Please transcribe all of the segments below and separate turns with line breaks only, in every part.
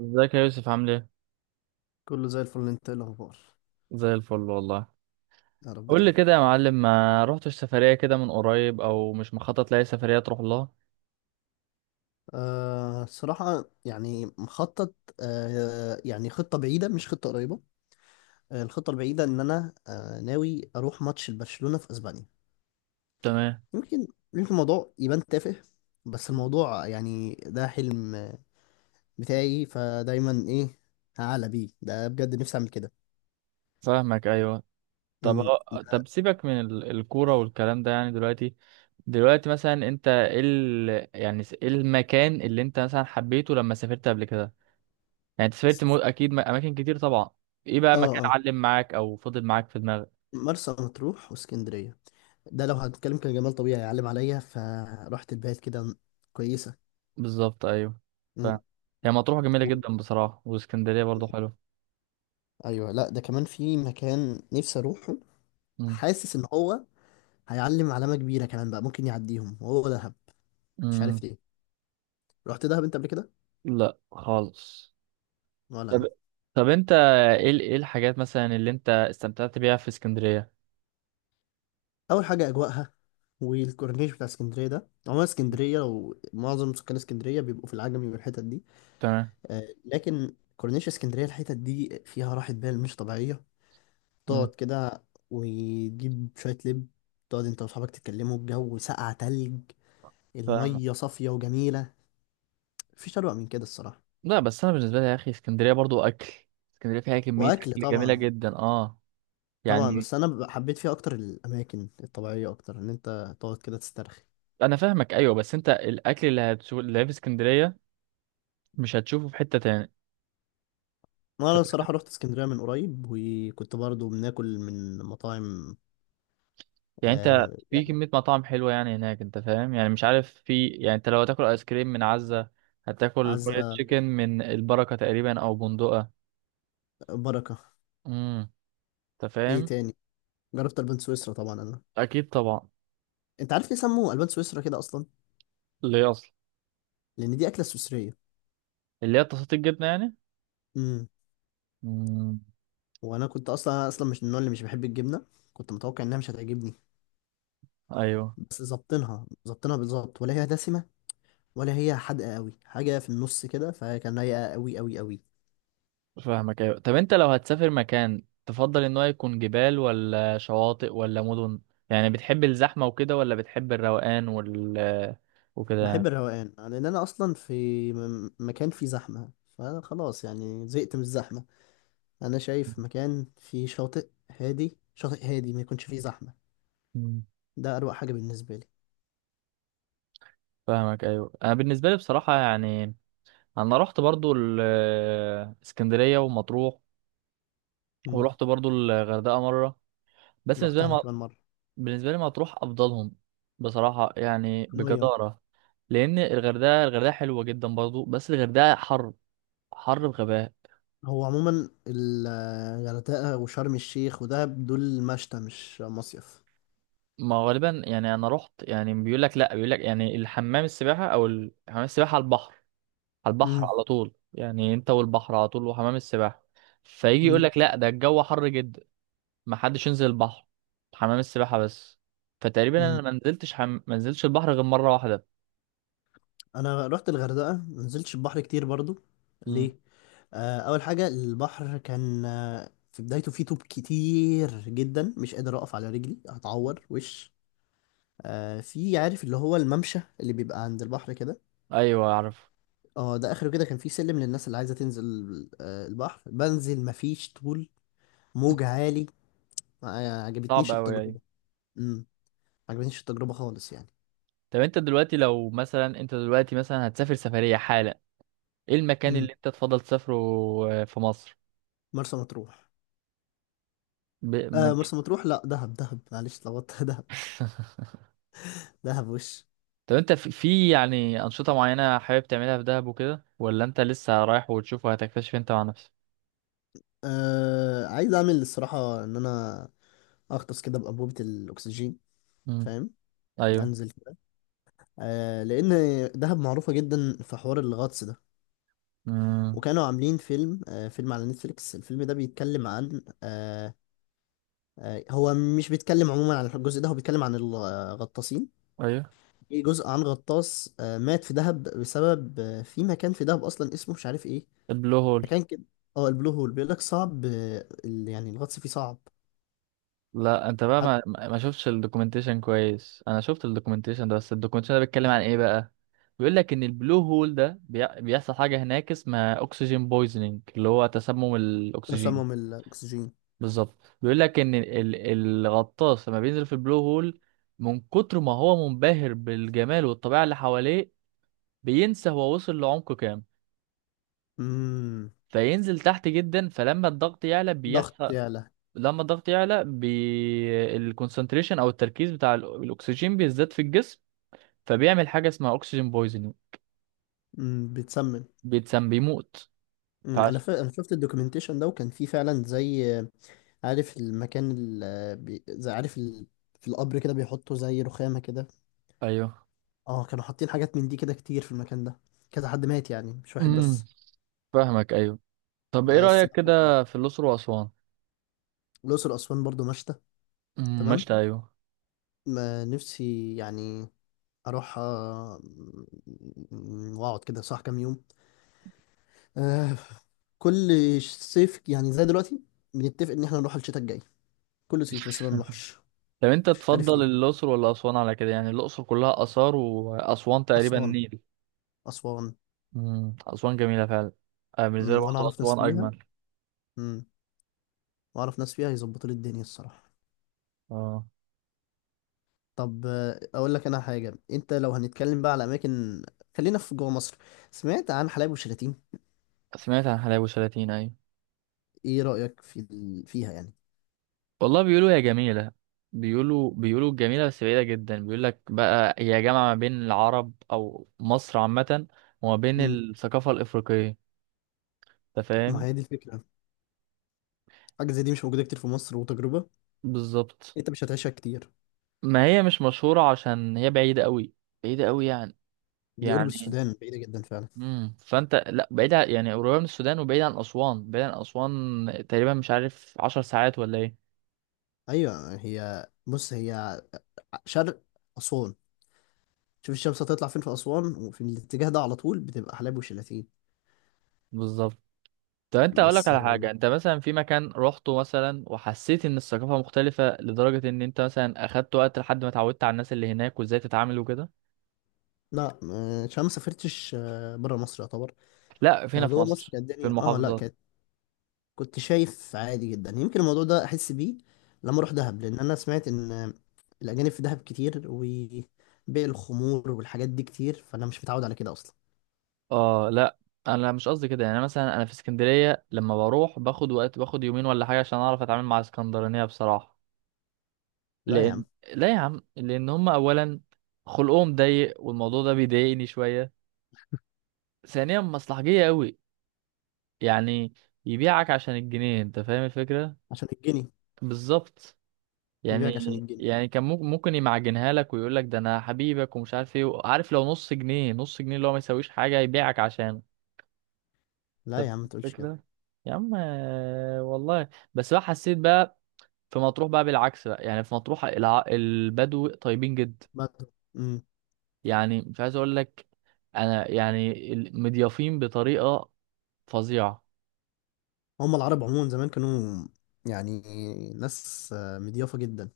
ازيك يا يوسف، عامل ايه؟
كله زي الفل، انت ايه الاخبار؟
زي الفل والله.
يا رب
قول لي
دايما.
كده يا معلم، ما رحتش سفرية كده من قريب او مش مخطط لاي سفرية تروح لها؟
صراحة يعني مخطط. يعني خطة بعيدة مش خطة قريبة. الخطة البعيدة ان انا ناوي اروح ماتش لبرشلونة في اسبانيا.
تمام.
يمكن يمكن الموضوع يبان تافه. بس الموضوع يعني ده حلم بتاعي، فدايما ايه هعلى بيه ده، بجد نفسي اعمل كده.
فاهمك، ايوه. طب
امم.
طب سيبك من الكورة والكلام ده يعني دلوقتي. دلوقتي مثلا انت ايه ايه المكان اللي انت مثلا حبيته لما سافرت قبل كده؟ يعني انت سافرت اكيد اماكن كتير طبعا. ايه بقى
اه،
مكان
اه.
علم معاك او فضل معاك في دماغك؟
مرسى مطروح واسكندرية. ده لو هنتكلم كجمال طبيعي يعلم عليا، فرحت البيت كده كويسة.
بالظبط، ايوه. ف...
مم.
هي مطروح جميلة جدا بصراحة، واسكندرية برضو حلوة.
ايوه، لا ده كمان في مكان نفسي اروحه.
مم.
حاسس ان هو هيعلم علامه كبيره كمان بقى، ممكن يعديهم وهو دهب. مش
مم.
عارف ليه. رحت دهب انت قبل كده؟
لا خالص.
ولا
طب،
انا.
انت ايه ايه الحاجات مثلا اللي انت استمتعت بيها في اسكندرية؟
اول حاجه اجواءها والكورنيش بتاع اسكندريه، ده عموما اسكندريه، ومعظم سكان اسكندريه بيبقوا في العجمي والحتت دي.
تمام.
لكن كورنيش اسكندريه الحتت دي فيها راحه بال مش طبيعيه.
مم.
تقعد كده وتجيب شويه لب، تقعد انت واصحابك تتكلموا، الجو ساقع تلج،
فاهم.
الميه صافيه وجميله. مفيش اروع من كده الصراحه.
لا بس انا بالنسبة لي يا اخي، اسكندرية برضو اكل. اسكندرية فيها كمية
واكل
اكل جميلة
طبعا.
جدا، اه.
طبعا،
يعني.
بس انا حبيت فيها اكتر الاماكن الطبيعيه، اكتر ان انت تقعد كده تسترخي.
انا فاهمك، ايوه، بس انت الاكل اللي هتشوف اللي في اسكندرية مش هتشوفه في حتة تاني.
انا
انت فاهم،
الصراحه رحت اسكندريه من قريب وكنت برضو بناكل من مطاعم.
يعني انت
آه
في
يعني.
كمية مطاعم حلوة يعني هناك، انت فاهم، يعني مش عارف، في، يعني انت لو هتاكل ايس كريم من عزة، هتاكل فرايد
عزة.
تشيكن من البركة تقريبا او بندقة.
بركه.
امم. انت
ايه
فاهم.
تاني؟ جربت البان سويسرا طبعا انا.
اكيد طبعا.
انت عارف ليه سموه البان سويسرا كده اصلا؟
اللي هي اصلا.
لان دي اكله سويسريه.
اللي هي تساطيل الجبنه يعني.
امم.
مم.
وانا كنت اصلا مش من النوع اللي مش بحب الجبنه. كنت متوقع انها مش هتعجبني.
ايوه،
بس ظابطينها بالظبط، ولا هي دسمه ولا هي حادقه قوي، حاجه في النص كده، فكان رايقه قوي قوي قوي.
فاهمك، ايوه. طب انت لو هتسافر مكان، تفضل ان هو يكون جبال ولا شواطئ ولا مدن؟ يعني بتحب الزحمه وكده ولا بتحب الروقان وكده؟
بحب الروقان، لان انا اصلا في مكان فيه زحمه، فخلاص يعني زهقت من الزحمه. انا شايف مكان فيه شاطئ هادي، شاطئ هادي ما يكونش فيه زحمه،
مم.
ده اروق حاجه بالنسبه لي.
فاهمك، ايوه. انا بالنسبه لي بصراحه يعني، انا رحت برضو اسكندريه ومطروح،
امم.
ورحت برضو الغردقه مره. بس بالنسبه
رحت انا
لي،
كمان مره.
بالنسبة لي مطروح أفضلهم، بصراحة يعني،
ميه.
بجدارة. لأن الغردقة، حلوة جدا برضو، بس الغردقة حر، حر بغباء.
هو عموما الغردقه وشرم الشيخ ودهب دول مشتى مش مصيف.
ما هو غالبا يعني، أنا رحت يعني، بيقول لك لأ، بيقول لك يعني الحمام السباحة أو حمام السباحة على البحر، على البحر
امم.
على طول، يعني أنت والبحر على طول وحمام السباحة. فيجي يقول
امم.
لك لأ، ده الجو حر جدا، ما حدش ينزل البحر، حمام السباحة بس. فتقريبا أنا
امم،
ما نزلتش ما نزلتش البحر غير مرة واحدة.
انا رحت الغردقه ما نزلتش البحر كتير برضو.
مم.
ليه؟ اول حاجه البحر كان في بدايته فيه طوب كتير جدا، مش قادر اقف على رجلي، هتعور وش. في، عارف اللي هو الممشى اللي بيبقى عند البحر كده.
أيوه أعرف.
اه ده اخره كده كان فيه سلم للناس اللي عايزه تنزل. البحر بنزل مفيش طول، موج عالي. ما
صعب
عجبتنيش
أوي، أيوة.
التجربه. امم. ما عجبتنيش التجربه خالص يعني.
طب انت دلوقتي، لو مثلا انت دلوقتي مثلا هتسافر سفرية حالا، ايه المكان
امم.
اللي انت تفضل تسافره؟ في مصر؟
مرسى مطروح.
ب...
آه،
من...
مرسى مطروح، لا دهب، دهب معلش، اتلخبطت دهب. دهب وش.
طب انت في يعني أنشطة معينة حابب تعملها في دهب وكده، ولا انت لسه رايح وتشوف وهتكتشف انت مع نفسك؟
آه عايز اعمل الصراحه ان انا اغطس كده بانبوبه الاكسجين.
امم.
فاهم.
ايوه.
انزل كده. آه لان دهب معروفه جدا في حوار الغطس ده.
امم.
وكانوا عاملين فيلم، آه فيلم على نتفليكس. الفيلم ده بيتكلم عن آه. هو مش بيتكلم عموما عن الجزء ده، هو بيتكلم عن الغطاسين.
ايوه.
في جزء عن غطاس آه مات في دهب بسبب في مكان في دهب اصلا اسمه مش عارف ايه.
البلو هول.
مكان كده. اه البلو هول، بيقول لك صعب. يعني الغطس فيه صعب.
لا، انت بقى
حتى.
ما شفتش الدوكيومنتيشن كويس، انا شفت الدوكيومنتيشن ده، بس الدوكيومنتيشن ده بيتكلم عن ايه بقى؟ بيقول لك ان البلو هول ده بيحصل حاجة هناك اسمها اكسجين بويزنينج، اللي هو تسمم
تسمم
الاكسجين.
الاكسجين.
بالظبط. بيقول لك ان الغطاس لما بينزل في البلو هول، من كتر ما هو منبهر بالجمال والطبيعه اللي حواليه، بينسى هو وصل لعمق كام،
امم.
فينزل تحت جدا، فلما الضغط يعلى
ضغط
بيحصل،
يعلى.
لما الضغط يعلى الكونسنتريشن او التركيز بتاع الاكسجين بيزداد في الجسم، فبيعمل حاجه اسمها اكسجين بويزنج،
امم، بتسمم.
بيتسم، بيموت.
أمم، انا
فعش...
انا شفت الدوكيومنتيشن ده وكان فيه فعلا زي عارف المكان زي عارف في القبر كده بيحطوا زي رخامة كده.
ايوه.
اه كانوا حاطين حاجات من دي كده كتير في المكان ده. كذا حد مات يعني، مش واحد
امم.
بس.
فاهمك، ايوه. طب ايه
بس
رايك
ده حوار تاني.
كده في الاقصر واسوان؟
الأقصر وأسوان برضو مشتى. تمام.
مشت، ايوه.
ما نفسي يعني أروح وأقعد كده صح كام يوم. آه، كل صيف يعني زي دلوقتي بنتفق إن احنا نروح الشتاء الجاي، كل صيف بس ما بنروحش.
طب انت
مش عارف
تفضل
ليه.
الاقصر ولا اسوان؟ على كده يعني، الاقصر كلها اثار واسوان تقريبا
أسوان.
نيل.
أسوان.
امم. اسوان جميله فعلا. بالنسبه لي
امم، وانا
برضه
اعرف ناس
اسوان
فيها.
اجمل.
امم، واعرف ناس فيها يظبطوا لي الدنيا الصراحه.
اه.
طب اقول لك انا حاجه، انت لو هنتكلم بقى على اماكن، خلينا في جوه مصر. سمعت عن حلايب وشلاتين.
سمعت عن حلايب وشلاتين، ايوه.
ايه رايك فيها يعني؟
والله بيقولوا هي جميله. بيقولوا جميله، بس بعيده جدا. بيقول لك بقى هي جامعه ما بين العرب او مصر عامه، وما بين
امم.
الثقافه الافريقيه، انت
ما
فاهم.
هي دي الفكره، حاجه زي دي مش موجوده كتير في مصر، وتجربه
بالظبط.
انت مش هتعيشها كتير.
ما هي مش مشهوره عشان هي بعيده قوي، بعيده قوي يعني،
دي قرب
يعني.
السودان بعيده جدا فعلا.
امم، فانت، لا، بعيد يعني قريبه من السودان وبعيد عن اسوان، بعيد عن اسوان تقريبا، مش عارف عشر ساعات ولا ايه.
ايوه هي، بص هي شرق اسوان. شوف الشمس هتطلع فين في اسوان، وفي الاتجاه ده على طول بتبقى حلايب وشلاتين.
بالظبط. طب انت اقول لك
بس
على حاجه، انت مثلا في مكان روحته مثلا وحسيت ان الثقافه مختلفه لدرجه ان انت مثلا اخدت وقت لحد ما اتعودت على الناس اللي هناك وازاي تتعامل وكده؟
لا عشان ما سافرتش بره مصر يعتبر.
لا، فينا في
فجوه مصر
مصر
كانت
في
الدنيا اه لا
المحافظات.
كانت، كنت شايف عادي جدا. يمكن الموضوع ده احس بيه لما اروح دهب، لان انا سمعت ان الاجانب في دهب كتير وبيع الخمور والحاجات دي كتير، فانا مش متعود على كده اصلا.
اه لا، انا مش قصدي كده، يعني مثلا انا في اسكندريه لما بروح باخد وقت، باخد يومين ولا حاجه عشان اعرف اتعامل مع اسكندرانيه بصراحه.
لا يا
لان،
عم.
لا يا عم، لان هم اولا خلقهم ضيق والموضوع ده بيضايقني شويه، ثانيا مصلحجيه قوي يعني، يبيعك عشان الجنيه، انت فاهم الفكره.
عشان الجنيه.
بالظبط. يعني،
يبيعك عشان الجنيه.
يعني كان ممكن، يمعجنها لك ويقول لك ده انا حبيبك ومش عارف ايه، عارف، لو نص جنيه، نص جنيه اللي هو ما يساويش حاجه يبيعك عشانه. انت
لا يا
فاهم
عم ما تقولش كده.
الفكره. يا عم، والله بس بقى حسيت بقى، في مطروح بقى بالعكس بقى يعني، في مطروح البدو طيبين جدا،
بعد- مم.
يعني مش عايز اقول لك، انا يعني مضيافين بطريقه فظيعه.
هم العرب عموما زمان كانوا يعني ناس مضيافه جدا.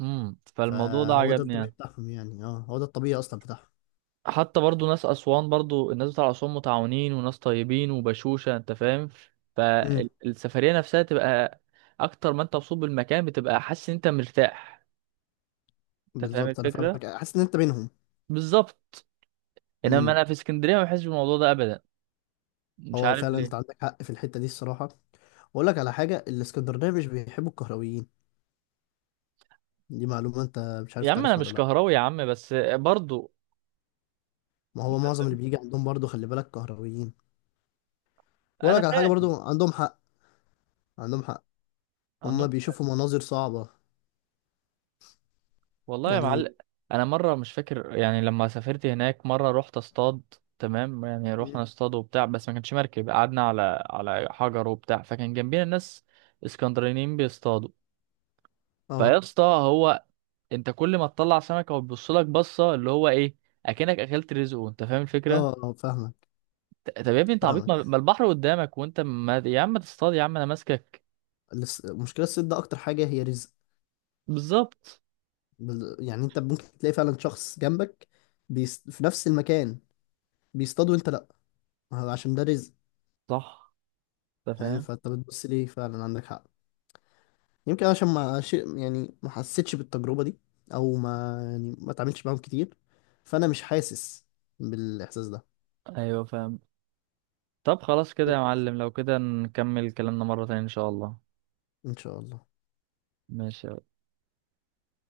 امم. فالموضوع ده
فهو ده
عجبني
الطبيعي
يعني.
بتاعهم يعني. اه هو ده الطبيعي اصلا بتاعهم.
حتى برضو ناس اسوان، برضو الناس بتاع اسوان متعاونين وناس طيبين وبشوشه، انت فاهم. فالسفريه نفسها تبقى، اكتر ما انت مبسوط بالمكان بتبقى حاسس ان انت مرتاح. انت فاهم
بالظبط، انا
الفكره.
فاهمك، حاسس ان انت بينهم.
بالظبط. انما
امم.
انا في اسكندريه ما بحسش بالموضوع ده ابدا، مش
هو
عارف
فعلا انت
ليه.
عندك حق في الحته دي الصراحه. واقول لك على حاجه، الاسكندرانيه مش بيحبوا الكهرويين، دي معلومه انت مش عارف
يا عم انا
تعرفها ولا
مش
لا.
كهراوي يا عم، بس برضو.
ما هو معظم اللي بيجي عندهم برضو خلي بالك كهرويين. واقول
انا
لك على حاجه،
فاهم.
برضو عندهم حق. عندهم حق. هم
عندهم.
بيشوفوا مناظر صعبه
والله يا
يعني.
معلم، انا مره مش فاكر، يعني لما سافرت هناك مره رحت اصطاد. تمام، يعني رحنا
مم.
اصطاد وبتاع، بس ما كانش مركب، قعدنا على حجر وبتاع، فكان جنبينا ناس اسكندرانيين بيصطادوا. فيا
اه،
اسطى، هو انت كل ما تطلع سمكه وتبص لك بصه اللي هو ايه، اكنك اكلت رزقه، انت فاهم الفكره.
اه، اه، فاهمك.
طب يا ابني انت عبيط،
فاهمك.
ما البحر قدامك وانت ما، يا عم تصطاد يا عم انا ماسكك.
المشكله الصيد ده اكتر حاجه هي رزق.
بالظبط.
يعني انت ممكن تلاقي فعلا شخص جنبك في نفس المكان بيصطاد، وانت لا، عشان ده رزق.
صح. انت
فاهم.
فاهم.
فانت بتبص ليه فعلا عندك حق. يمكن عشان ما ش... يعني ما حسيتش بالتجربة دي، او ما يعني ما اتعاملتش معاهم كتير، فانا مش حاسس بالاحساس ده.
ايوه فاهم. طب خلاص كده يا معلم، لو كده نكمل كلامنا مره تانية ان شاء الله.
ان شاء الله.
ماشي.